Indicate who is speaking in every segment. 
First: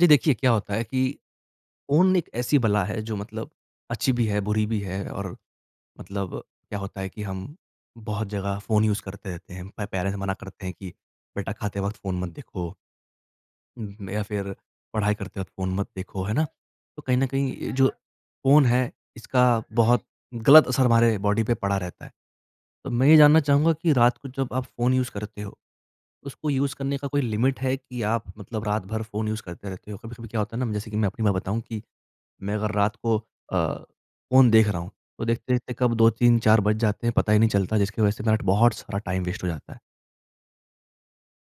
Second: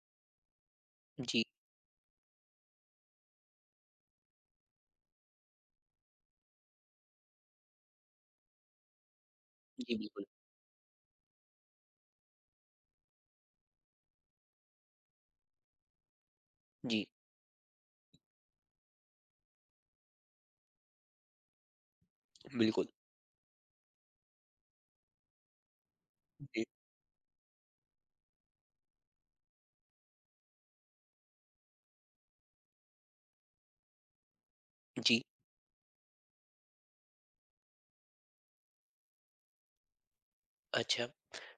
Speaker 1: जी, देखिए क्या होता है कि
Speaker 2: जी,
Speaker 1: फ़ोन एक ऐसी बला है जो मतलब अच्छी भी है, बुरी भी है और मतलब क्या होता है कि हम बहुत जगह फ़ोन यूज़ करते रहते हैं। पे
Speaker 2: जी,
Speaker 1: पेरेंट्स
Speaker 2: बिल्कुल।
Speaker 1: मना करते हैं कि बेटा खाते वक़्त फ़ोन मत देखो या फिर पढ़ाई करते वक़्त फ़ोन मत देखो, है ना? तो
Speaker 2: जी,
Speaker 1: कहीं न कहीं ये जो फ़ोन है इसका बहुत गलत असर हमारे बॉडी पे पड़ा रहता है।
Speaker 2: बिल्कुल।
Speaker 1: तो मैं ये जानना चाहूँगा कि रात को जब आप फ़ोन यूज़ करते हो, उसको
Speaker 2: जी,
Speaker 1: यूज़ करने का कोई लिमिट है कि आप मतलब रात भर फ़ोन यूज़ करते रहते हो? कभी-कभी क्या होता है ना जैसे कि मैं अपनी बात बताऊँ कि मैं अगर रात को अ, फ़ोन देख रहा हूँ,
Speaker 2: जी,
Speaker 1: तो देखते-देखते कब 2, 3, 4 बज जाते हैं पता ही नहीं चलता जिसकी वज़ह से मेरा बहुत सारा टाइम वेस्ट हो जाता है।
Speaker 2: अच्छा।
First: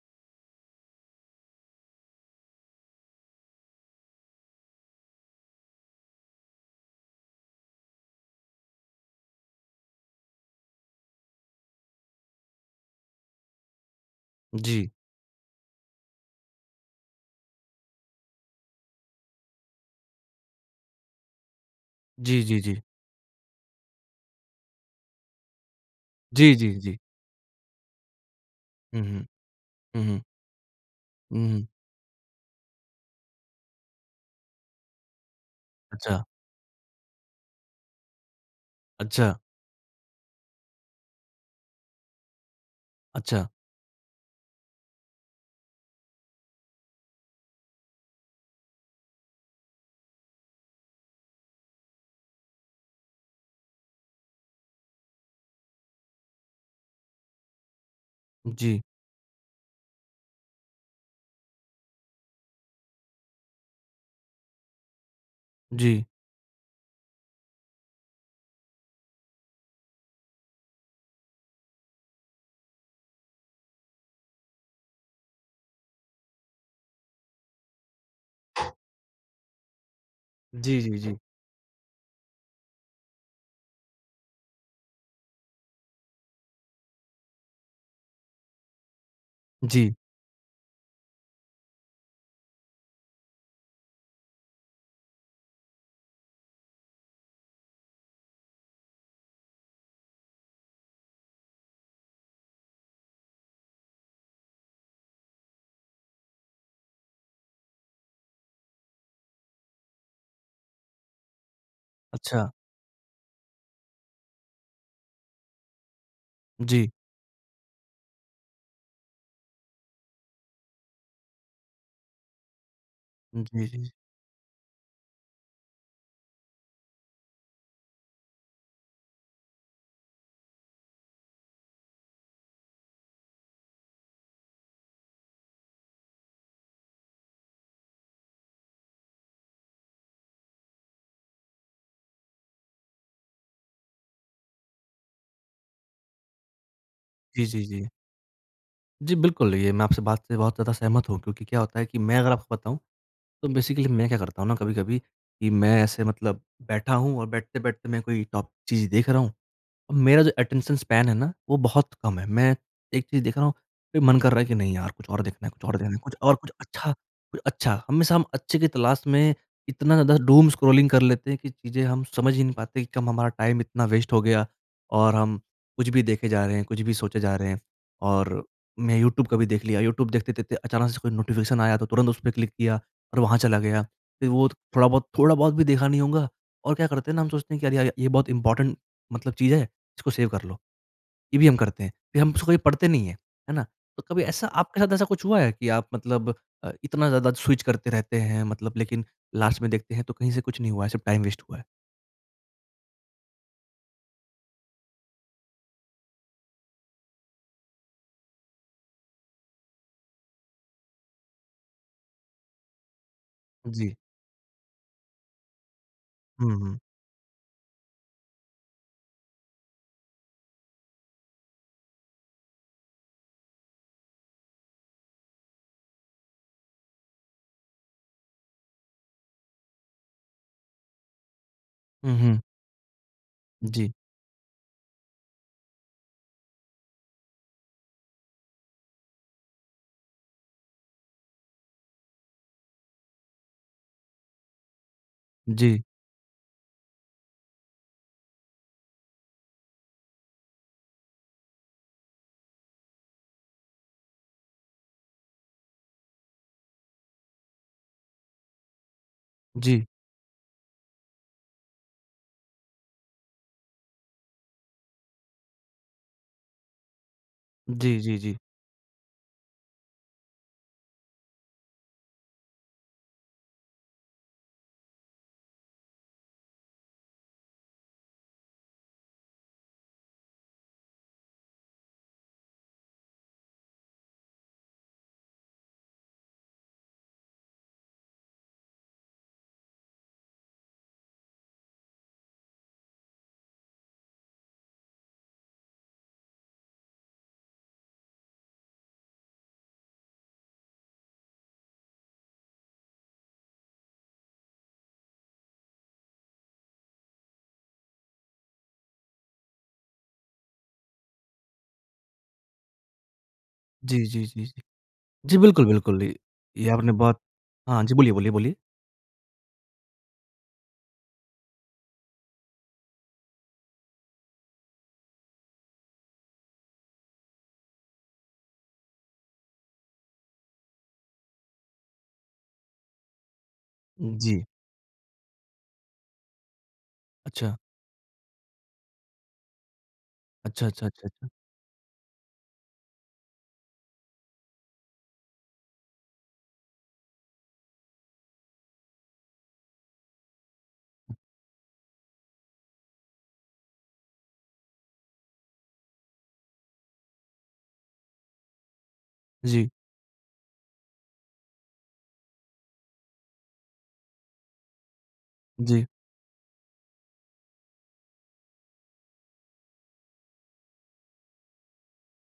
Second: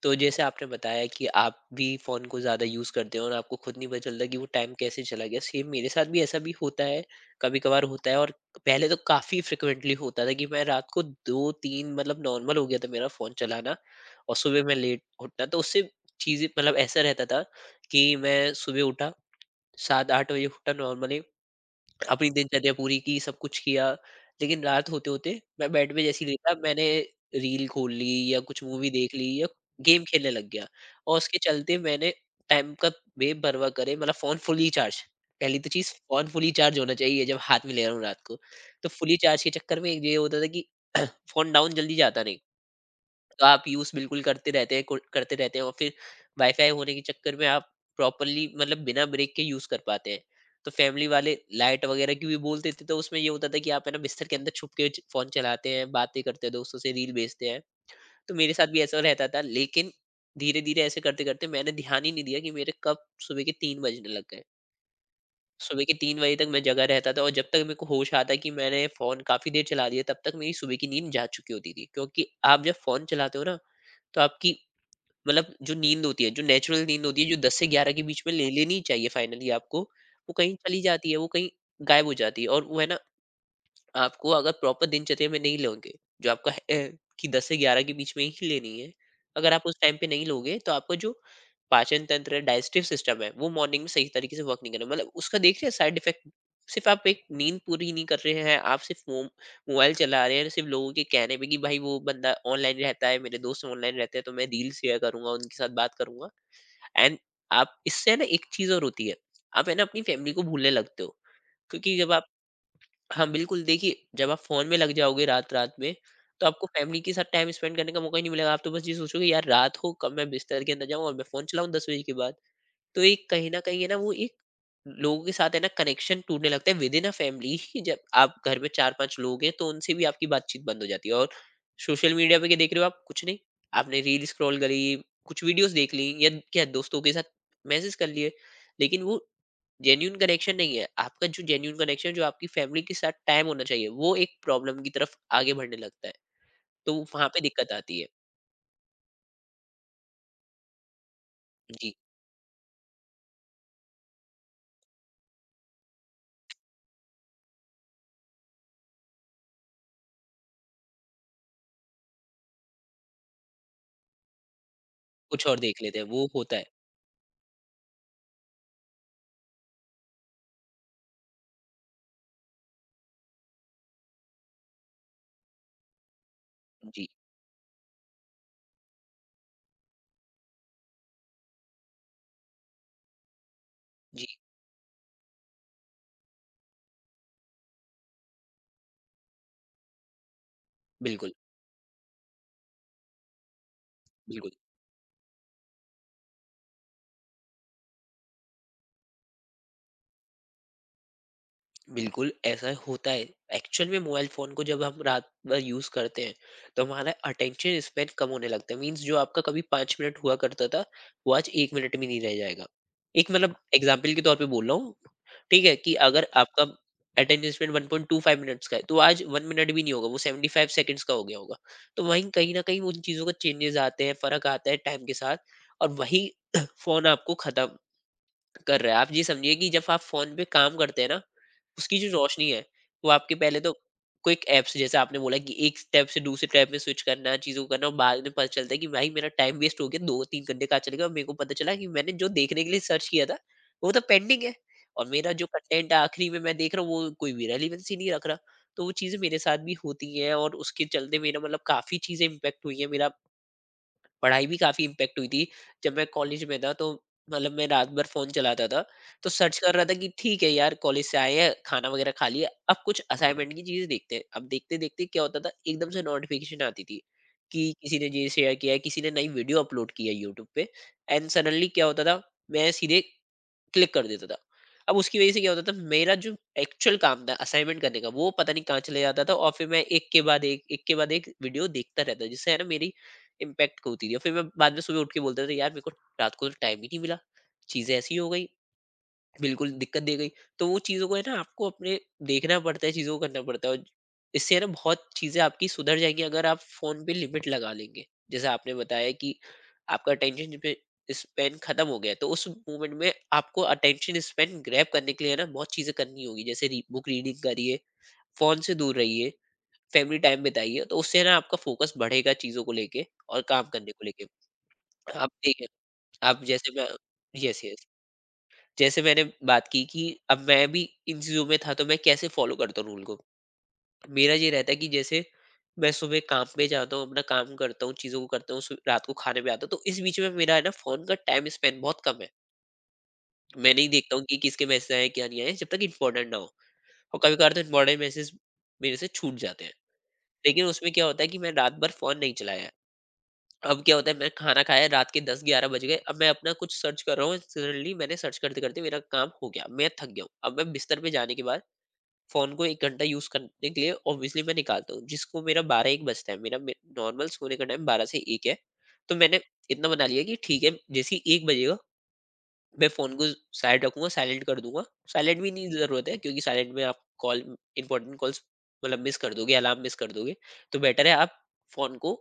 Speaker 2: तो जैसे आपने बताया कि आप भी फ़ोन को ज़्यादा यूज़ करते हो और आपको खुद नहीं पता चलता कि वो टाइम कैसे चला गया। सेम मेरे साथ भी ऐसा भी होता है, कभी-कभार होता है। और पहले तो काफ़ी फ्रीक्वेंटली होता था कि मैं रात को 2-3 मतलब नॉर्मल हो गया था मेरा फ़ोन चलाना और सुबह मैं
Speaker 1: जी।
Speaker 2: लेट उठना। तो उससे चीज़ें मतलब ऐसा रहता था कि मैं सुबह उठा, 7-8 बजे उठा नॉर्मली, अपनी
Speaker 1: जी, जी,
Speaker 2: दिनचर्या
Speaker 1: जी।
Speaker 2: पूरी की, सब कुछ किया, लेकिन रात होते-होते मैं बेड पे जैसे ही लेटा,
Speaker 1: जी, जी,
Speaker 2: मैंने
Speaker 1: जी।
Speaker 2: रील खोल ली या कुछ मूवी
Speaker 1: हुँ,
Speaker 2: देख
Speaker 1: हुँ।
Speaker 2: ली या
Speaker 1: हुँ,
Speaker 2: गेम
Speaker 1: हुँ।
Speaker 2: खेलने लग गया। और उसके
Speaker 1: हुँ, हुँ।
Speaker 2: चलते मैंने टाइम का बेपरवाह करे मतलब फ़ोन फुली चार्ज, पहली तो चीज़
Speaker 1: अच्छा,
Speaker 2: फ़ोन फुली चार्ज होना चाहिए जब हाथ में ले रहा हूँ रात को। तो फुली
Speaker 1: अच्छा,
Speaker 2: चार्ज के चक्कर में एक ये होता था कि फ़ोन डाउन जल्दी जाता नहीं। तो
Speaker 1: अच्छा।
Speaker 2: आप यूज़ बिल्कुल करते रहते हैं, कुल करते रहते हैं और फिर वाईफ़ाई होने के चक्कर में आप प्रॉपर्ली मतलब बिना ब्रेक के यूज़ कर पाते हैं। तो फ़ैमिली वाले लाइट वग़ैरह की भी बोलते थे, तो उसमें ये होता था कि आप है ना बिस्तर के अंदर छुप के च फ़ोन चलाते हैं, बातें करते हैं, दोस्तों से रील भेजते हैं। तो मेरे साथ भी
Speaker 1: जी,
Speaker 2: ऐसा रहता था। लेकिन धीरे-धीरे ऐसे करते-करते मैंने ध्यान ही नहीं दिया कि मेरे कब सुबह के 3 बजने लग गए। सुबह के
Speaker 1: जी।
Speaker 2: 3 बजे तक मैं जगा रहता था और जब तक मेरे को होश आता कि मैंने फ़ोन काफ़ी देर चला दिया, तब तक मेरी सुबह की नींद जा चुकी होती थी। क्योंकि आप जब फ़ोन चलाते हो ना, तो आपकी मतलब जो नींद होती है, जो नेचुरल नींद होती है, जो 10 से 11 के बीच में ले लेनी चाहिए फाइनली आपको, वो कहीं
Speaker 1: जी,
Speaker 2: चली
Speaker 1: जी,
Speaker 2: जाती है,
Speaker 1: जी।
Speaker 2: वो कहीं गायब हो जाती है। और वो है ना, आपको अगर प्रॉपर दिनचर्या में नहीं लोगे, जो आपका है कि 10 से 11 के बीच में ही लेनी है, अगर आप उस
Speaker 1: जी।
Speaker 2: टाइम पे नहीं लोगे, तो आपको जो पाचन तंत्र है, डाइजेस्टिव सिस्टम है, वो मॉर्निंग में सही तरीके से वर्क नहीं कर रहा, मतलब उसका देख रहे हैं साइड इफेक्ट। सिर्फ आप एक नींद पूरी नहीं कर रहे हैं, आप सिर्फ मोबाइल चला रहे हैं सिर्फ लोगों के कहने पे कि भाई वो बंदा ऑनलाइन रहता है, मेरे दोस्त ऑनलाइन रहते हैं, तो मैं रील शेयर करूंगा, उनके साथ बात करूंगा। एंड आप इससे ना एक चीज और होती है, आप है ना अपनी फैमिली को भूलने लगते हो, क्योंकि जब आप,
Speaker 1: अच्छा।
Speaker 2: हाँ, बिल्कुल देखिए, जब आप फ़ोन में लग जाओगे रात-रात में, तो आपको
Speaker 1: जी।
Speaker 2: फ़ैमिली के साथ टाइम स्पेंड करने का मौका ही नहीं मिलेगा। आप तो बस ये सोचोगे, यार रात हो, कब मैं बिस्तर के अंदर जाऊँ और मैं फ़ोन चलाऊँ 10 बजे के बाद। तो एक कहीं न
Speaker 1: जी,
Speaker 2: कहीं है
Speaker 1: जी।
Speaker 2: ना वो एक, लोगों के साथ है ना कनेक्शन टूटने लगता है विदिन अ फ़ैमिली ही। जब आप घर में 4-5 लोग हैं, तो उनसे भी आपकी बातचीत बंद हो जाती है। और सोशल मीडिया पे क्या देख रहे हो आप? कुछ नहीं, आपने रील स्क्रॉल करी, कुछ वीडियोज़ देख ली या क्या दोस्तों के साथ मैसेज कर लिए। लेकिन वो जेन्यून कनेक्शन नहीं है आपका। जो जेन्यून कनेक्शन जो आपकी फैमिली के साथ टाइम होना चाहिए, वो एक प्रॉब्लम की तरफ आगे बढ़ने लगता है। तो वहां पे
Speaker 1: जी, जी,
Speaker 2: दिक्कत
Speaker 1: जी।
Speaker 2: आती है।
Speaker 1: जी, बिल्कुल, ये मैं आपसे बात से बहुत ज़्यादा सहमत हूँ क्योंकि क्या होता है
Speaker 2: जी।
Speaker 1: कि मैं अगर आपको बताऊँ, तो बेसिकली मैं क्या करता हूँ ना कभी-कभी कि मैं ऐसे मतलब बैठा हूँ और बैठते-बैठते मैं कोई टॉप चीज़ देख रहा हूँ। अब मेरा जो अटेंशन स्पैन है ना, वो बहुत कम है। मैं एक चीज़ देख रहा हूँ, फिर मन कर रहा है कि नहीं यार कुछ और देखना
Speaker 2: कुछ
Speaker 1: है,
Speaker 2: और
Speaker 1: कुछ और
Speaker 2: देख
Speaker 1: देखना
Speaker 2: लेते
Speaker 1: है,
Speaker 2: हैं,
Speaker 1: कुछ
Speaker 2: वो
Speaker 1: और कुछ
Speaker 2: होता है।
Speaker 1: अच्छा कुछ अच्छा। हमेशा हम अच्छे की तलाश में इतना ज़्यादा डूम स्क्रॉलिंग कर लेते हैं कि चीज़ें हम समझ ही नहीं पाते कि कम हमारा टाइम इतना वेस्ट हो गया और हम कुछ भी देखे जा रहे हैं, कुछ भी
Speaker 2: जी,
Speaker 1: सोचे जा रहे हैं। और मैं यूट्यूब का भी देख लिया, यूट्यूब देखते-देखते अचानक से कोई नोटिफ़िकेशन आया तो तुरंत उस पे क्लिक किया और वहाँ चला गया।
Speaker 2: जी।
Speaker 1: फिर वो थोड़ा बहुत भी देखा नहीं होगा और क्या करते हैं ना हम सोचते हैं कि अरे यार ये बहुत इम्पोर्टेंट मतलब चीज़ है। इसको सेव कर लो।
Speaker 2: बिल्कुल।
Speaker 1: ये भी हम करते हैं। फिर हम उसको कभी पढ़ते नहीं हैं। है ना? तो कभी ऐसा
Speaker 2: बिल्कुल।
Speaker 1: आपके साथ ऐसा कुछ हुआ है कि आप मतलब इतना ज़्यादा स्विच करते रहते हैं मतलब लेकिन लास्ट में देखते हैं तो कहीं से कुछ नहीं हुआ है, सिर्फ़ टाइम वेस्ट हुआ है?
Speaker 2: बिल्कुल, ऐसा होता है। एक्चुअल में मोबाइल फ़ोन को जब हम रात भर यूज़ करते हैं, तो हमारा अटेंशन स्पैन कम होने लगता है। मीन्स जो आपका कभी 5 मिनट हुआ करता था, वो आज 1 मिनट भी नहीं रह जाएगा। एक मतलब
Speaker 1: जी।
Speaker 2: एग्ज़ाम्पल के तौर पे बोल रहा हूँ, ठीक है? कि अगर
Speaker 1: हुँ,
Speaker 2: आपका
Speaker 1: हुँ।
Speaker 2: अटेंशन स्पैन 1.25 मिनट्स का है, तो आज 1 मिनट भी नहीं होगा, वो 75 सेकंड्स का हो गया होगा। तो वहीं कहीं न कहीं उन चीज़ों का चेंजेज़ आते हैं, फ़र्क आता है टाइम के साथ। और वही फ़ोन आपको खत्म कर रहा है। आप ये समझिए कि जब आप फ़ोन पे काम करते हैं ना, उसकी जो
Speaker 1: हुँ, हुँ।
Speaker 2: रोशनी है, वो आपके पहले तो
Speaker 1: जी,
Speaker 2: क्विक ऐप्स जैसे आपने बोला कि एक टैब से दूसरे टैब में स्विच करना, चीज़ों को करना, और बाद में पता चलता है कि भाई मेरा टाइम वेस्ट हो गया, 2-3 घंटे कहाँ चले गए, और मेरे को पता चला कि मैंने जो देखने के लिए सर्च किया था, वो तो पेंडिंग है और मेरा जो
Speaker 1: जी,
Speaker 2: कंटेंट आखिरी में मैं देख रहा हूँ, वो कोई भी रेलेवेंसी नहीं रख रहा। तो वो चीज़ें मेरे साथ भी होती हैं और उसके चलते मेरा मतलब काफ़ी चीज़ें इम्पैक्ट हुई हैं। मेरा पढ़ाई भी काफ़ी इम्पैक्ट हुई थी। जब मैं कॉलेज में था, तो मतलब मैं रात भर फ़ोन चलाता था, तो सर्च कर रहा
Speaker 1: जी।
Speaker 2: था कि ठीक है यार, कॉलेज से आए हैं, खाना वग़ैरह खा लिया, अब कुछ असाइनमेंट की चीज़ देखते हैं। अब देखते-देखते क्या होता था, एकदम से नोटिफ़िकेशन आती थी, कि किसी
Speaker 1: जी,
Speaker 2: ने
Speaker 1: जी,
Speaker 2: ये
Speaker 1: जी।
Speaker 2: शेयर किया है, किसी ने नई वीडियो अपलोड की है यूट्यूब पे। एंड सडनली क्या होता था, मैं सीधे क्लिक कर देता था। अब उसकी वज़ह से क्या होता था, मेरा जो एक्चुअल काम था असाइनमेंट करने का, वो पता नहीं कहाँ चले जाता था और फिर मैं एक के बाद एक, एक के बाद एक वीडियो देखता रहता, जिससे है ना मेरी इम्पैक्ट होती थी। और फिर मैं बाद में सुबह उठ के बोलता था, यार मेरे को रात को तो टाइम ही नहीं मिला। चीज़ें ऐसी हो गई। बिल्कुल दिक्कत दे गई। तो वो चीज़ों को है ना आपको अपने देखना पड़ता है, चीज़ों को करना पड़ता है। और इससे है ना बहुत चीज़ें आपकी सुधर जाएंगी, अगर आप फ़ोन पे लिमिट लगा लेंगे। जैसे आपने बताया कि आपका अटेंशन स्पैन खत्म हो गया, तो उस मोमेंट में आपको अटेंशन स्पैन ग्रैब करने के लिए है ना बहुत चीज़ें करनी होगी। जैसे बुक रीडिंग करिए, फ़ोन से दूर रहिए, फैमिली टाइम बिताइए, तो उससे ना आपका फोकस बढ़ेगा चीज़ों को लेके और काम करने
Speaker 1: जी,
Speaker 2: को
Speaker 1: जी,
Speaker 2: लेके।
Speaker 1: जी, जी।
Speaker 2: आप
Speaker 1: जी, बिल्कुल,
Speaker 2: देखिए,
Speaker 1: बिल्कुल।
Speaker 2: आप
Speaker 1: ये
Speaker 2: जैसे मैं,
Speaker 1: आपने बहुत
Speaker 2: यस,
Speaker 1: हाँ
Speaker 2: यस,
Speaker 1: जी, बोलिए, बोलिए, बोलिए।
Speaker 2: जैसे मैंने बात की कि अब मैं भी इन चीज़ों में था, तो मैं कैसे फॉलो करता हूँ रूल को। मेरा ये रहता है कि जैसे मैं सुबह काम पे जाता हूँ, अपना काम करता हूँ, चीज़ों को करता हूँ, सु रात को खाने पे आता हूँ, तो इस बीच में मेरा है ना फ़ोन का टाइम स्पेंड बहुत कम है। मैं नहीं देखता हूँ कि
Speaker 1: जी।
Speaker 2: किसके मैसेज आए हैं, क्या नहीं आए हैं, जब तक इम्पोर्टेंट ना हो। और कभी-कभार
Speaker 1: अच्छा।
Speaker 2: तो इम्पोर्टेंट मैसेज मेरे से छूट जाते हैं। लेकिन
Speaker 1: अच्छा, अच्छा,
Speaker 2: उसमें क्या
Speaker 1: अच्छा,
Speaker 2: होता है
Speaker 1: अच्छा।
Speaker 2: कि मैं रात भर फ़ोन नहीं चलाया है। अब क्या होता है, मैं खाना खाया, रात के 10-11 बज गए, अब मैं अपना कुछ सर्च कर रहा हूँ, सडनली मैंने सर्च करते-करते मेरा काम हो गया, मैं थक गया हूँ। अब मैं बिस्तर पे जाने के बाद फोन को 1 घंटा यूज़ करने के लिए ऑब्वियसली मैं निकालता हूँ, जिसको मेरा 12-1 बजता है, मेरा मे नॉर्मल सोने का टाइम 12 से 1 है। तो मैंने
Speaker 1: जी,
Speaker 2: इतना बना लिया कि ठीक है, जैसे ही 1 बजेगा, मैं फ़ोन को साइड रखूँगा, साइलेंट कर दूँगा। साइलेंट भी नहीं
Speaker 1: जी।
Speaker 2: ज़रूरत है, क्योंकि साइलेंट में आप कॉल, इम्पोर्टेंट कॉल्स मतलब मिस कर दोगे, अलार्म मिस कर दोगे। तो बेटर है आप फ़ोन को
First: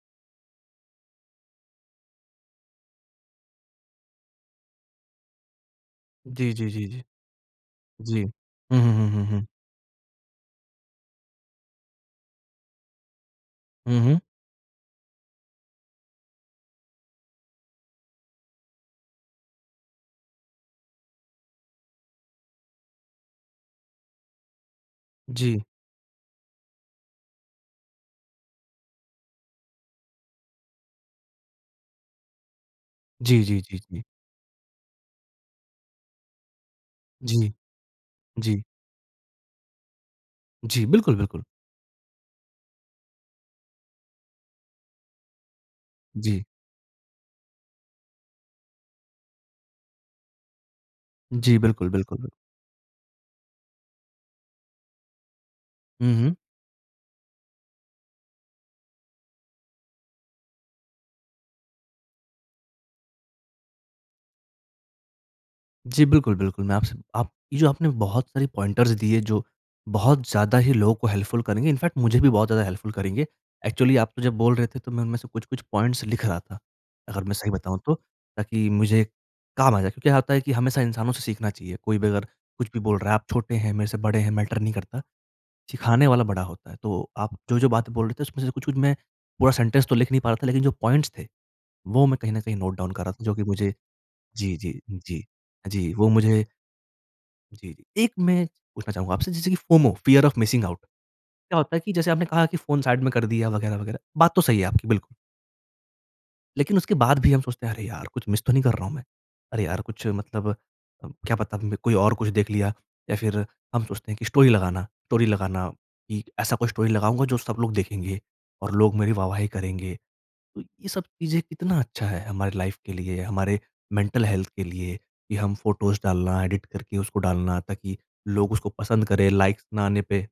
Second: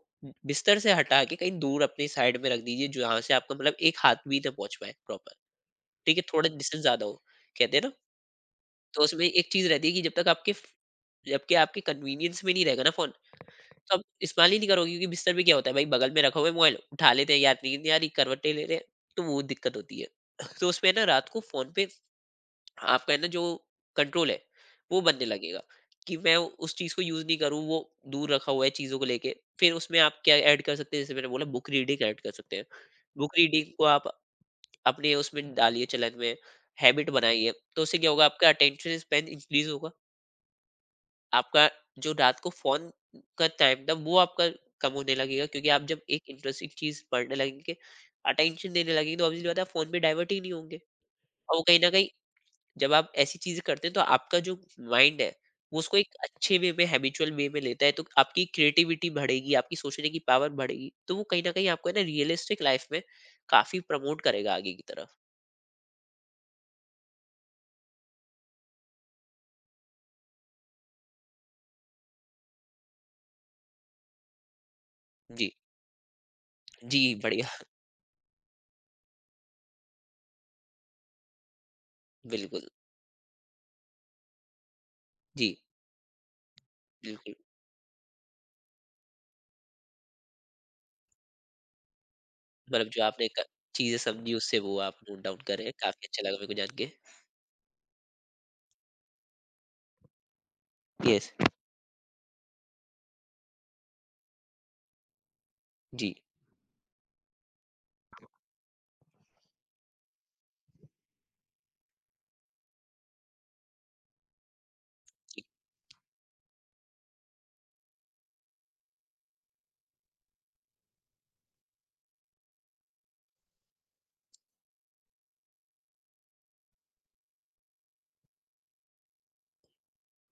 Speaker 2: बिस्तर से हटा के कहीं दूर अपनी साइड में रख दीजिए, जहाँ से आपका मतलब एक हाथ भी ना पहुँच पाए प्रॉपर, ठीक है? थोड़ा
Speaker 1: जी, जी,
Speaker 2: डिस्टेंस
Speaker 1: जी, जी।
Speaker 2: ज़्यादा हो, कहते हैं ना।
Speaker 1: जी। हुँ, हुँ,
Speaker 2: तो
Speaker 1: हुँ,
Speaker 2: उसमें
Speaker 1: हुँ, हुँ।
Speaker 2: एक चीज़ रहती है कि जब कि आपके कन्वीनियंस में नहीं रहेगा ना फ़ोन, तो
Speaker 1: हुँ,
Speaker 2: आप
Speaker 1: हुँ।
Speaker 2: इस्तेमाल ही नहीं करोगे क्योंकि बिस्तर में क्या होता है भाई बगल में रखा हुआ है मोबाइल, उठा लेते हैं याद नहीं कि यार नींद आ रही, करवटें ले रहे हैं, तो वो दिक्कत होती है। तो उसमें ना रात को फ़ोन पे आपका है ना जो कंट्रोल है, वो बनने
Speaker 1: जी।
Speaker 2: लगेगा कि मैं उस चीज़ को यूज़ नहीं करूँ, वो दूर रखा हुआ है चीज़ों को लेके। फिर उसमें आप क्या ऐड कर सकते हैं जैसे मैंने बोला बुक रीडिंग ऐड कर सकते हैं। बुक
Speaker 1: जी, जी,
Speaker 2: रीडिंग
Speaker 1: जी,
Speaker 2: को
Speaker 1: जी।
Speaker 2: आप अपने उसमें डालिए चलन में, हैबिट बनाइए,
Speaker 1: जी,
Speaker 2: तो उससे क्या होगा आपका
Speaker 1: जी।
Speaker 2: अटेंशन स्पैन इंक्रीज़ होगा।
Speaker 1: जी, बिल्कुल, बिल्कुल।
Speaker 2: आपका जो रात को फ़ोन का टाइम था वो आपका कम होने लगेगा क्योंकि आप जब एक
Speaker 1: जी।
Speaker 2: इंटरेस्टिंग चीज़ पढ़ने लगेंगे, अटेंशन देने लगेंगे तो ऑब्वियसली बात है आप फ़ोन पे डाइवर्ट ही नहीं होंगे। और
Speaker 1: जी,
Speaker 2: वो कहीं न
Speaker 1: बिल्कुल,
Speaker 2: कहीं
Speaker 1: बिल्कुल, बिल्कुल।
Speaker 2: जब आप ऐसी चीज़ें करते हैं तो आपका जो माइंड है, वो उसको
Speaker 1: हुँ,
Speaker 2: एक
Speaker 1: हुँ।
Speaker 2: अच्छे वे में हैबिचुअल वे में लेता है तो आपकी क्रिएटिविटी बढ़ेगी, आपकी सोचने की पावर बढ़ेगी। तो वो कहीं न कहीं आपको है ना रियलिस्टिक लाइफ़ में काफ़ी प्रमोट करेगा आगे की तरफ।
Speaker 1: जी, बिल्कुल, बिल्कुल, मैं आपसे आप ये जो आपने बहुत सारी पॉइंटर्स दिए जो बहुत ज़्यादा ही लोगों को हेल्पफुल करेंगे, इनफैक्ट मुझे भी बहुत ज़्यादा हेल्पफुल करेंगे। एक्चुअली आप तो जब बोल रहे थे तो मैं उनमें से
Speaker 2: जी।
Speaker 1: कुछ-कुछ पॉइंट्स लिख रहा था,
Speaker 2: जी,
Speaker 1: अगर मैं
Speaker 2: बढ़िया।
Speaker 1: सही बताऊँ तो, ताकि मुझे काम आ जाए। क्योंकि होता है कि हमेशा इंसानों से सीखना चाहिए, कोई भी अगर
Speaker 2: बिल्कुल।
Speaker 1: कुछ भी बोल रहा है, आप छोटे हैं, मेरे से बड़े हैं, मैटर नहीं करता,
Speaker 2: जी,
Speaker 1: सिखाने वाला बड़ा होता है। तो
Speaker 2: बिल्कुल।
Speaker 1: आप जो-जो बातें बोल रहे थे उसमें से कुछ-कुछ मैं पूरा सेंटेंस तो लिख नहीं पा रहा था लेकिन जो पॉइंट्स थे वो मैं कहीं न कहीं नोट
Speaker 2: मतलब
Speaker 1: डाउन
Speaker 2: जो
Speaker 1: कर रहा था
Speaker 2: आपने
Speaker 1: जो कि मुझे
Speaker 2: चीजें समझी
Speaker 1: जी,
Speaker 2: उससे वो
Speaker 1: जी,
Speaker 2: आप नोट
Speaker 1: जी।
Speaker 2: डाउन करें
Speaker 1: जी,
Speaker 2: काफी
Speaker 1: वो
Speaker 2: अच्छा लगा
Speaker 1: मुझे
Speaker 2: मेरे को जान के।
Speaker 1: जी, जी। एक मैं पूछना चाहूँगा आपसे जैसे कि FOMO fear of missing out
Speaker 2: yes.
Speaker 1: क्या होता है कि जैसे आपने कहा कि फ़ोन साइड में कर दिया वगैरह-वगैरह, बात तो सही है आपकी बिल्कुल।
Speaker 2: जी।
Speaker 1: लेकिन उसके बाद भी हम सोचते हैं अरे यार! कुछ मिस तो नहीं कर रहा हूँ मैं। अरे यार! कुछ मतलब क्या पता मैं कोई और कुछ देख लिया या फिर हम सोचते हैं कि स्टोरी लगाना कि ऐसा कोई स्टोरी लगाऊँगा जो सब लोग देखेंगे और लोग मेरी वाह-वाही करेंगे। तो ये सब चीज़ें कितना अच्छा है हमारे लाइफ के लिए, हमारे मेंटल हेल्थ के लिए कि हम फ़ोटोज़ डालना, एडिट करके उसको डालना ताकि लोग उसको पसंद करें, लाइक्स ना आने पे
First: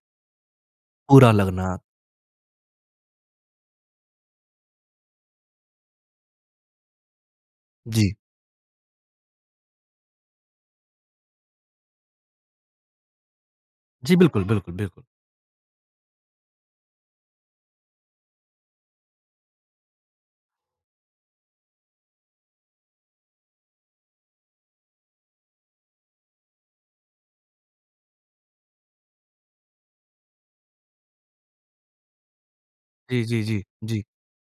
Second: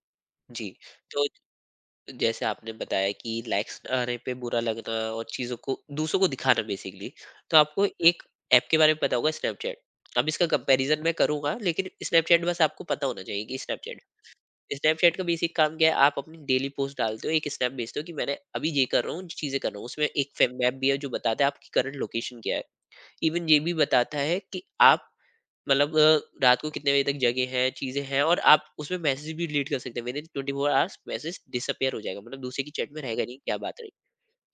Speaker 2: जी। तो
Speaker 1: बुरा लगना।
Speaker 2: जैसे आपने बताया कि लाइक्स आने पे बुरा लगना और चीजों को दूसरों को दिखाना बेसिकली तो आपको
Speaker 1: जी,
Speaker 2: एक ऐप के बारे में पता होगा स्नैपचैट। अब इसका कंपैरिजन मैं करूंगा लेकिन स्नैपचैट बस आपको पता होना चाहिए कि स्नैपचैट
Speaker 1: जी, बिल्कुल, बिल्कुल, बिल्कुल।
Speaker 2: स्नैपचैट का बेसिक काम क्या है, आप अपनी डेली पोस्ट डालते हो, एक स्नैप भेजते हो कि मैंने अभी ये कर रहा हूँ, चीजें कर रहा हूँ। उसमें एक मैप भी है जो बताता है आपकी करंट लोकेशन क्या है। इवन ये भी बताता है कि आप मतलब रात को कितने बजे तक जगे हैं, चीज़ें हैं। और आप उसमें मैसेज भी डिलीट कर सकते हैं। विदिन 24 आवर्स मैसेज डिसअपियर हो जाएगा। मतलब दूसरे की चैट में रहेगा
Speaker 1: जी,
Speaker 2: नहीं,
Speaker 1: जी,
Speaker 2: क्या
Speaker 1: जी,
Speaker 2: बात रही।
Speaker 1: जी,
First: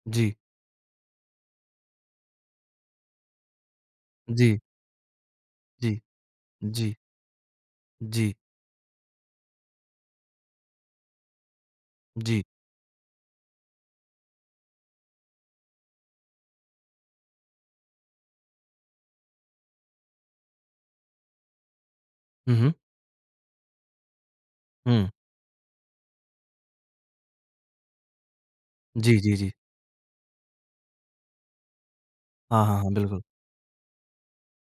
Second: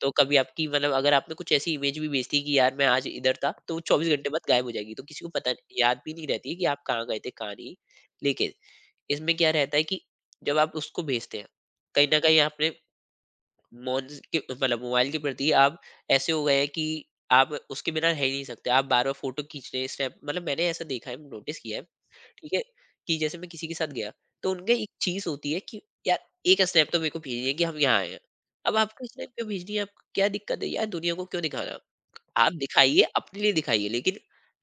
Speaker 2: तो
Speaker 1: जी,
Speaker 2: कभी आपकी मतलब अगर आपने कुछ ऐसी इमेज भी भेज दी कि यार मैं आज इधर था, तो वो 24 घंटे बाद
Speaker 1: जी,
Speaker 2: गायब हो जाएगी। तो किसी को पता नहीं,
Speaker 1: जी,
Speaker 2: याद भी नहीं रहती है कि आप
Speaker 1: जी,
Speaker 2: कहाँ गए थे, कहाँ नहीं।
Speaker 1: जी,
Speaker 2: लेकिन इसमें क्या रहता है कि जब आप उसको भेजते हैं, कहीं न कहीं
Speaker 1: जी।
Speaker 2: आपने मोन्स के मतलब मोबाइल के प्रति आप ऐसे हो गए हैं कि आप उसके बिना रह ही नहीं सकते। आप बार-बार फ़ोटो खींच रहे हैं, स्नैप, मतलब मैंने ऐसा देखा है, नोटिस किया है। ठीक
Speaker 1: हुँ,
Speaker 2: है?
Speaker 1: हुँ,
Speaker 2: कि जैसे मैं किसी के साथ गया, तो उनके एक
Speaker 1: हुँ।
Speaker 2: चीज़ होती है कि यार एक स्नैप तो मेरे को भेजिए कि हम यहाँ आए हैं। अब आपको
Speaker 1: जी,
Speaker 2: स्नैप
Speaker 1: जी,
Speaker 2: क्यों
Speaker 1: जी।
Speaker 2: भेजनी है? आपको क्या दिक्कत है यार, दुनिया को क्यों दिखाना? आप
Speaker 1: हाँ, हाँ, हाँ,
Speaker 2: दिखाइए,
Speaker 1: बिल्कुल।
Speaker 2: अपने लिए दिखाइए, लेकिन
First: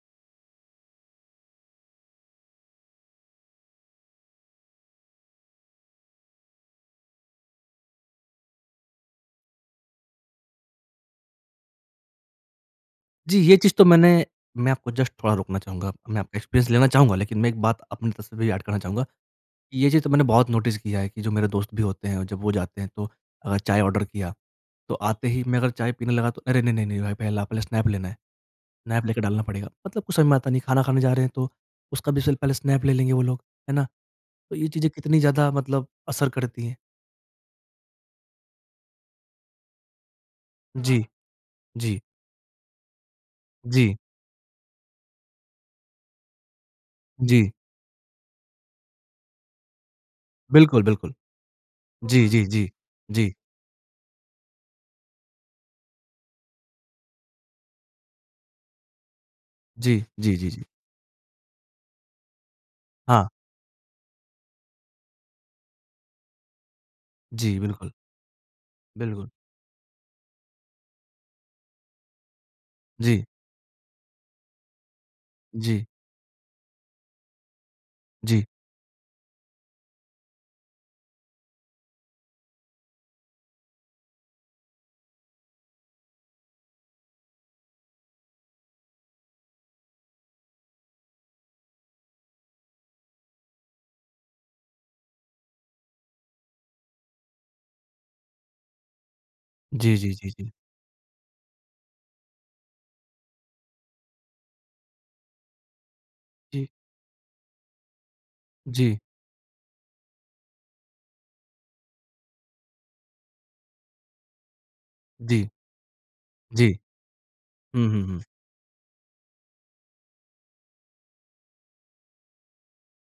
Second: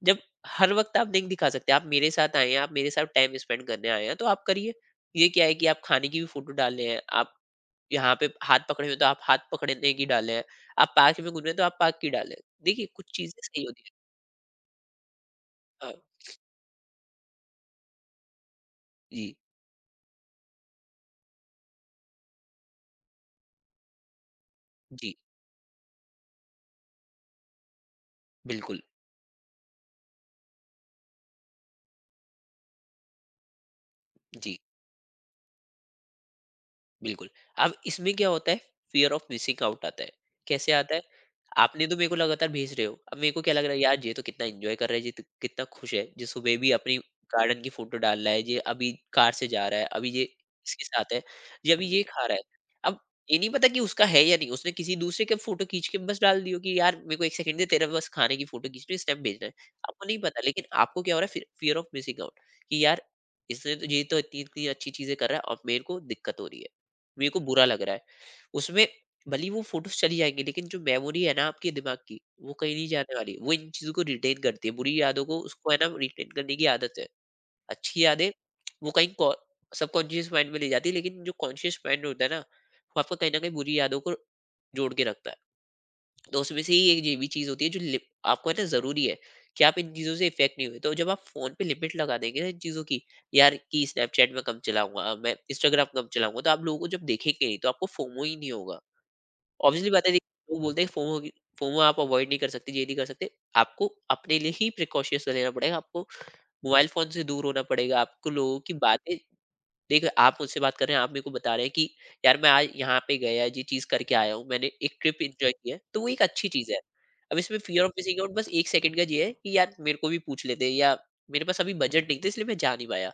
Speaker 2: जब हर वक़्त आप नहीं दिखा सकते, आप मेरे साथ आए हैं, आप मेरे साथ टाइम स्पेंड करने आए हैं, तो आप करिए। ये क्या है कि आप खाने की भी फ़ोटो डाल रहे हैं, आप यहाँ पे हाथ पकड़े हुए तो आप हाथ पकड़ने की डाल रहे हैं, आप पार्क में घूम रहे हैं तो आप पार्क की डाल रहे हैं। देखिए, कुछ
Speaker 1: जी,
Speaker 2: चीज़ें
Speaker 1: ये
Speaker 2: सही
Speaker 1: चीज़
Speaker 2: होती
Speaker 1: तो
Speaker 2: हैं।
Speaker 1: मैंने मैं आपको जस्ट थोड़ा रोकना चाहूँगा,
Speaker 2: हाँ,
Speaker 1: मैं आपका एक्सपीरियंस लेना चाहूँगा लेकिन मैं एक बात अपनी तरफ से भी ऐड करना चाहूँगा।
Speaker 2: जी,
Speaker 1: ये चीज़ तो मैंने बहुत नोटिस किया है कि जो मेरे दोस्त भी होते हैं, जब वो जाते हैं तो अगर चाय ऑर्डर किया, तो
Speaker 2: जी,
Speaker 1: आते ही मैं अगर चाय पीने लगा तो अरे! नहीं, नहीं, नहीं भाई पहला पहले स्नैप लेना है,
Speaker 2: बिल्कुल।
Speaker 1: स्नैप लेके डालना पड़ेगा। मतलब कुछ समझ में आता नहीं, खाना खाने जा रहे हैं तो उसका भी सिर्फ पहले स्नैप ले लेंगे वो लोग, है ना? तो
Speaker 2: जी।
Speaker 1: ये चीज़ें कितनी ज़्यादा मतलब असर करती हैं।
Speaker 2: बिल्कुल। अब इसमें क्या होता है, फ़ियर ऑफ मिसिंग आउट आता है। कैसे आता
Speaker 1: जी,
Speaker 2: है? आपने तो
Speaker 1: जी,
Speaker 2: मेरे को लगातार भेज रहे हो। अब मेरे को क्या लग रहा है,
Speaker 1: जी,
Speaker 2: यार ये तो कितना एन्जॉय कर रहा है, ये तो कितना खुश है। ये सुबह भी अपनी
Speaker 1: जी।
Speaker 2: गार्डन की फ़ोटो डाल रहा है, ये अभी कार से जा रहा है, अभी ये
Speaker 1: बिल्कुल,
Speaker 2: इसके साथ
Speaker 1: बिल्कुल।
Speaker 2: है, ये अभी ये खा
Speaker 1: जी,
Speaker 2: रहा है।
Speaker 1: जी, जी।
Speaker 2: अब
Speaker 1: जी,
Speaker 2: ये नहीं पता कि उसका है या नहीं, उसने किसी दूसरे की फ़ोटो खींच के बस डाल दी हो कि यार मेरे को 1 सेकंड दे, तेरा बस खाने की फ़ोटो खींचनी है, स्नैप भेजना है।
Speaker 1: जी,
Speaker 2: आपको नहीं
Speaker 1: जी,
Speaker 2: पता,
Speaker 1: जी,
Speaker 2: लेकिन
Speaker 1: जी।
Speaker 2: आपको क्या हो रहा है फ़िर, फ़ियर ऑफ मिसिंग आउट कि यार
Speaker 1: हाँ,
Speaker 2: इसने तो, ये तो इतनी-इतनी अच्छी चीज़ें कर रहा है और मेरे को दिक्कत हो रही है। मेरे को
Speaker 1: जी,
Speaker 2: बुरा लग
Speaker 1: बिल्कुल,
Speaker 2: रहा है उसमें।
Speaker 1: बिल्कुल।
Speaker 2: भले ही वो फोटोज चली जाएंगी, लेकिन जो मेमोरी है ना आपके दिमाग की, वो कहीं नहीं जाने
Speaker 1: जी,
Speaker 2: वाली। वो इन चीजों को रिटेन करती है, बुरी यादों को उसको है
Speaker 1: जी,
Speaker 2: ना रिटेन करने की आदत है। अच्छी यादें
Speaker 1: जी।
Speaker 2: वो कहीं सबकॉन्शियस माइंड में ले जाती है, लेकिन जो कॉन्शियस माइंड होता है ना, वो आपको कहीं ना कहीं बुरी यादों को जोड़ के रखता है। तो उसमें से ही एक ये भी चीज़ होती है जो लिप, आपको है ना ज़रूरी है कि आप इन चीज़ों से इफ़ेक्ट नहीं हुए। तो जब आप फ़ोन पे लिमिट लगा देंगे ना इन चीज़ों की, यार कि स्नैपचैट मैं कम चलाऊँगा, मैं इंस्टाग्राम कम चलाऊँगा, तो आप लोगों को जब देखेंगे नहीं, तो आपको फ़ोमो ही नहीं होगा। ऑब्वियसली
Speaker 1: जी,
Speaker 2: बात
Speaker 1: जी,
Speaker 2: है,
Speaker 1: जी, जी।
Speaker 2: लोग बोलते हैं फ़ोमो की, फ़ोमो आप अवॉइड नहीं कर सकते, ये नहीं कर सकते। आपको अपने लिए ही प्रिकॉशंस लेना पड़ेगा, आपको
Speaker 1: जी,
Speaker 2: मोबाइल फ़ोन से दूर होना पड़ेगा, आपको लोगों की
Speaker 1: जी,
Speaker 2: बातें। देखिए, आप मुझसे बात कर रहे हैं, आप मेरे को बता रहे हैं कि यार मैं आज यहाँ पे गया, ये चीज़ करके आया हूँ, मैंने एक ट्रिप
Speaker 1: जी,
Speaker 2: एन्जॉय की है, तो वो एक अच्छी
Speaker 1: जी।
Speaker 2: चीज़ है। अब इसमें fear
Speaker 1: hmm,
Speaker 2: of
Speaker 1: hmm,
Speaker 2: missing
Speaker 1: hmm.
Speaker 2: Out बस 1 सेकंड का ये है कि यार मेरे को भी पूछ लेते, या मेरे पास अभी बजट नहीं था इसलिए मैं जा नहीं पाया।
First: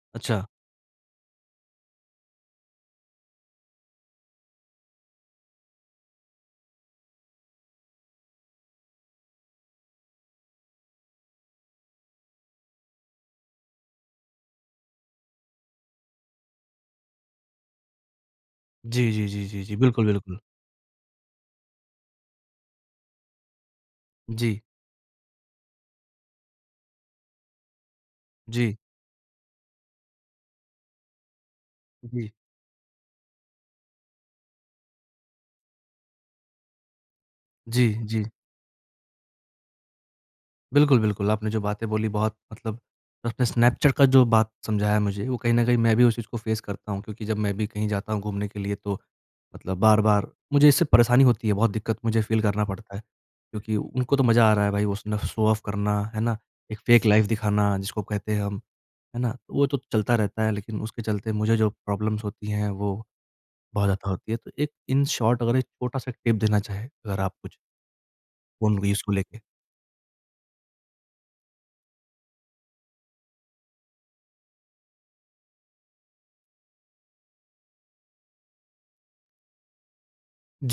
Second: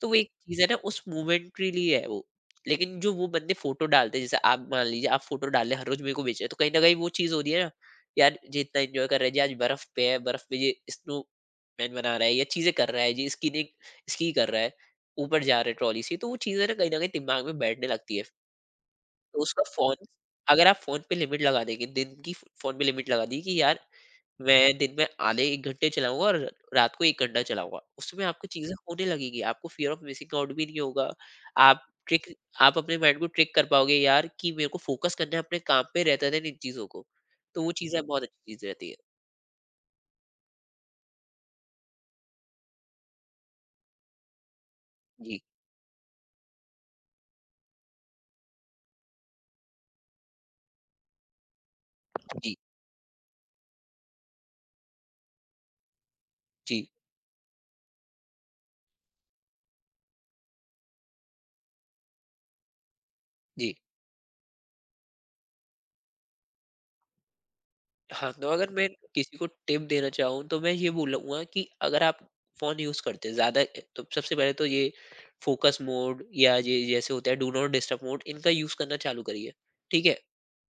Speaker 2: तो वो एक
Speaker 1: अच्छा।
Speaker 2: चीज है ना, उस मोमेंट्रीली है वो। लेकिन जो वो बंदे फोटो डालते हैं, जैसे आप मान लीजिए आप फोटो डाल रहे हैं हर रोज, मेरे को भेज रहे हैं, तो कहीं ना कहीं वो चीज हो रही है ना, यार ये इतना एंजॉय कर रहा है, जी आज बर्फ पे है, बर्फ पे ये स्नो मैन बना रहा है या चीजें कर रहा है, जी स्कीनिंग, स्की कर रहा है, ऊपर जा रहा है ट्रॉली से। तो वो चीजें ना कहीं दिमाग में बैठने लगती है।
Speaker 1: जी, जी,
Speaker 2: तो
Speaker 1: जी,
Speaker 2: उसका
Speaker 1: जी, जी।
Speaker 2: फोन,
Speaker 1: बिल्कुल, बिल्कुल।
Speaker 2: अगर आप फोन पे लिमिट लगा देंगे दिन की, फोन पे लिमिट लगा दी कि यार मैं
Speaker 1: जी,
Speaker 2: दिन में आधे 1 घंटे चलाऊँगा और रात को 1 घंटा चलाऊँगा। उसमें आपको चीज़ें
Speaker 1: जी,
Speaker 2: होने लगेगी, आपको फ़ियर ऑफ मिसिंग आउट भी नहीं होगा। आप ट्रिक
Speaker 1: जी,
Speaker 2: आप अपने माइंड को ट्रिक कर पाओगे यार कि मेरे को फोकस करना है अपने काम पे, रहता था इन चीज़ों को। तो वो
Speaker 1: जी,
Speaker 2: चीज़ें बहुत
Speaker 1: जी।
Speaker 2: अच्छी चीज़ रहती है।
Speaker 1: बिल्कुल, बिल्कुल, आपने जो बातें बोली बहुत मतलब आपने स्नैपचैट का जो बात समझाया मुझे, वो
Speaker 2: जी,
Speaker 1: कहीं न कहीं मैं भी उस चीज़ को फ़ेस करता हूँ क्योंकि जब मैं भी कहीं जाता हूँ घूमने के लिए तो मतलब बार-बार मुझे इससे परेशानी होती है, बहुत दिक्कत मुझे फ़ील
Speaker 2: जी,
Speaker 1: करना पड़ता है। क्योंकि उनको तो मज़ा आ रहा है भाई, वो उसने शो ऑफ करना, है ना? एक
Speaker 2: जी,
Speaker 1: फेक लाइफ़ दिखाना जिसको कहते हैं हम, है ना? तो वो तो चलता रहता है लेकिन उसके चलते मुझे जो प्रॉब्लम्स होती हैं वो
Speaker 2: जी।
Speaker 1: बहुत ज़्यादा होती है। तो एक इन शॉर्ट अगर एक छोटा-सा टिप देना चाहें, अगर आप कुछ
Speaker 2: हाँ, तो अगर
Speaker 1: फ़ोन
Speaker 2: मैं
Speaker 1: यूज़ को
Speaker 2: किसी
Speaker 1: लेके?
Speaker 2: को टिप देना चाहूँ तो मैं ये बोलूँगा कि अगर आप फ़ोन यूज़ करते हैं ज़्यादा, तो सबसे पहले तो ये फोकस मोड या ये जैसे होता है डू नॉट डिस्टर्ब मोड, इनका यूज़ करना चालू करिए। ठीक है?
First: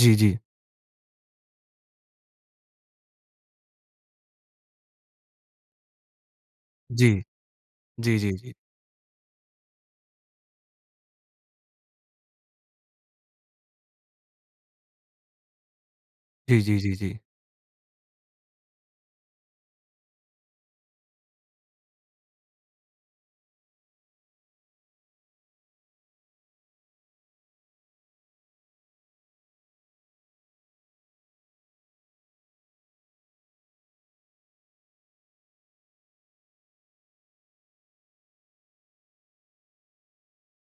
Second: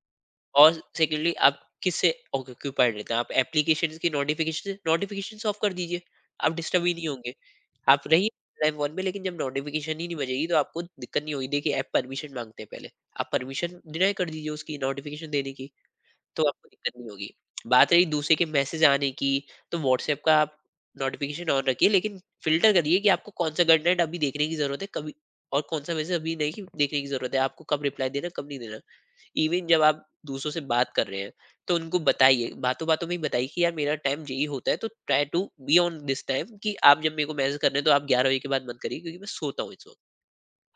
Speaker 1: जी, जी।
Speaker 2: और सेकेंडली आप किससे ऑक्यूपाइड रहते हैं? आप एप्लीकेशंस की नोटिफिकेशन नोटिफिकेशंस ऑफ कर दीजिए, आप डिस्टर्ब ही नहीं
Speaker 1: जी।
Speaker 2: होंगे। आप
Speaker 1: जी,
Speaker 2: रहिए
Speaker 1: जी, जी।
Speaker 2: लाइव वन में, लेकिन जब नोटिफिकेशन ही नहीं बजेगी तो आपको दिक्कत नहीं होगी। देखिए, ऐप परमिशन माँगते हैं पहले, आप परमिशन डिनाई कर दीजिए उसकी नोटिफिकेशन देने की, तो
Speaker 1: जी,
Speaker 2: आपको
Speaker 1: जी, जी,
Speaker 2: दिक्कत नहीं
Speaker 1: जी।
Speaker 2: होगी। बात रही दूसरे के मैसेज आने की, तो व्हाट्सऐप का आप नोटिफिकेशन ऑन रखिए, लेकिन फ़िल्टर करिए कि आपको कौन-सा कंटेंट अभी देखने की ज़रूरत है, कभी और कौन-सा मैसेज अभी नहीं देखने की ज़रूरत है, आपको कब रिप्लाई देना, कब नहीं देना। इवन जब आप दूसरों से बात कर रहे हैं, तो उनको बताइए, बातों बातों में ही बताइए कि यार मेरा टाइम यही होता है, तो try to be on this time. कि आप जब मेरे को मैसेज कर रहे हैं तो आप 11 बजे के बाद मत करिए क्योंकि मैं सोता हूँ इस वक्त।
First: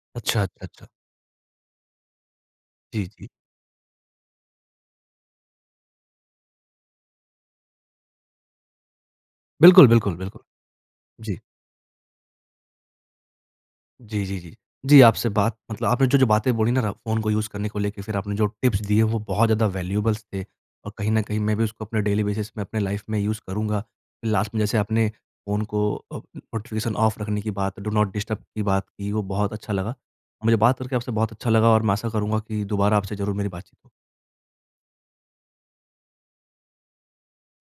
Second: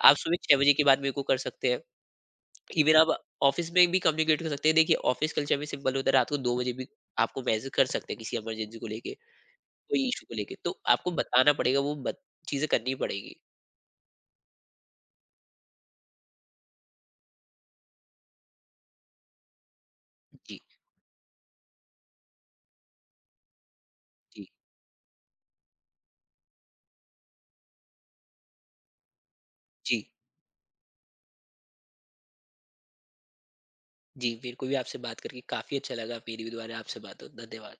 Speaker 2: आप सुबह
Speaker 1: अच्छा,
Speaker 2: छह
Speaker 1: अच्छा,
Speaker 2: बजे के
Speaker 1: अच्छा।
Speaker 2: बाद मेरे को कर सकते हैं। इवन
Speaker 1: जी,
Speaker 2: आप
Speaker 1: जी।
Speaker 2: ऑफिस में भी कम्युनिकेट कर सकते हैं। देखिए, ऑफिस कल्चर में सिंपल होता है, रात को 2 बजे भी आपको मैसेज कर सकते हैं किसी इमरजेंसी को लेके,
Speaker 1: बिल्कुल,
Speaker 2: कोई
Speaker 1: बिल्कुल,
Speaker 2: इशू को
Speaker 1: बिल्कुल।
Speaker 2: लेके, तो आपको
Speaker 1: जी।
Speaker 2: बताना पड़ेगा वो चीजें करनी पड़ेगी।
Speaker 1: जी, जी, जी। जी, आपसे बात मतलब आपने जो-जो बातें बोली ना र फ़ोन को यूज़ करने को लेके फिर आपने जो टिप्स दिए वो बहुत ज़्यादा वैल्यूएबल्स थे
Speaker 2: जी।
Speaker 1: और कहीं न कहीं मैं भी उसको अपने डेली बेसिस में अपने लाइफ़ में यूज़ करूँगा।
Speaker 2: जी।
Speaker 1: लास्ट में जैसे आपने फ़ोन को नोटिफ़िकेशन ऑफ रखने की बात, डू नॉट डिस्टर्ब की बात की, वो बहुत अच्छा लगा।
Speaker 2: जी।
Speaker 1: मुझे बात करके आपसे बहुत अच्छा लगा और मैं आशा करूँगा कि दोबारा आपसे ज़रूर मेरी बातचीत हो।
Speaker 2: जी। मेरे को भी आपसे बात करके काफी अच्छा लगा। मेरी भी दोबारा आपसे बात हो। धन्यवाद।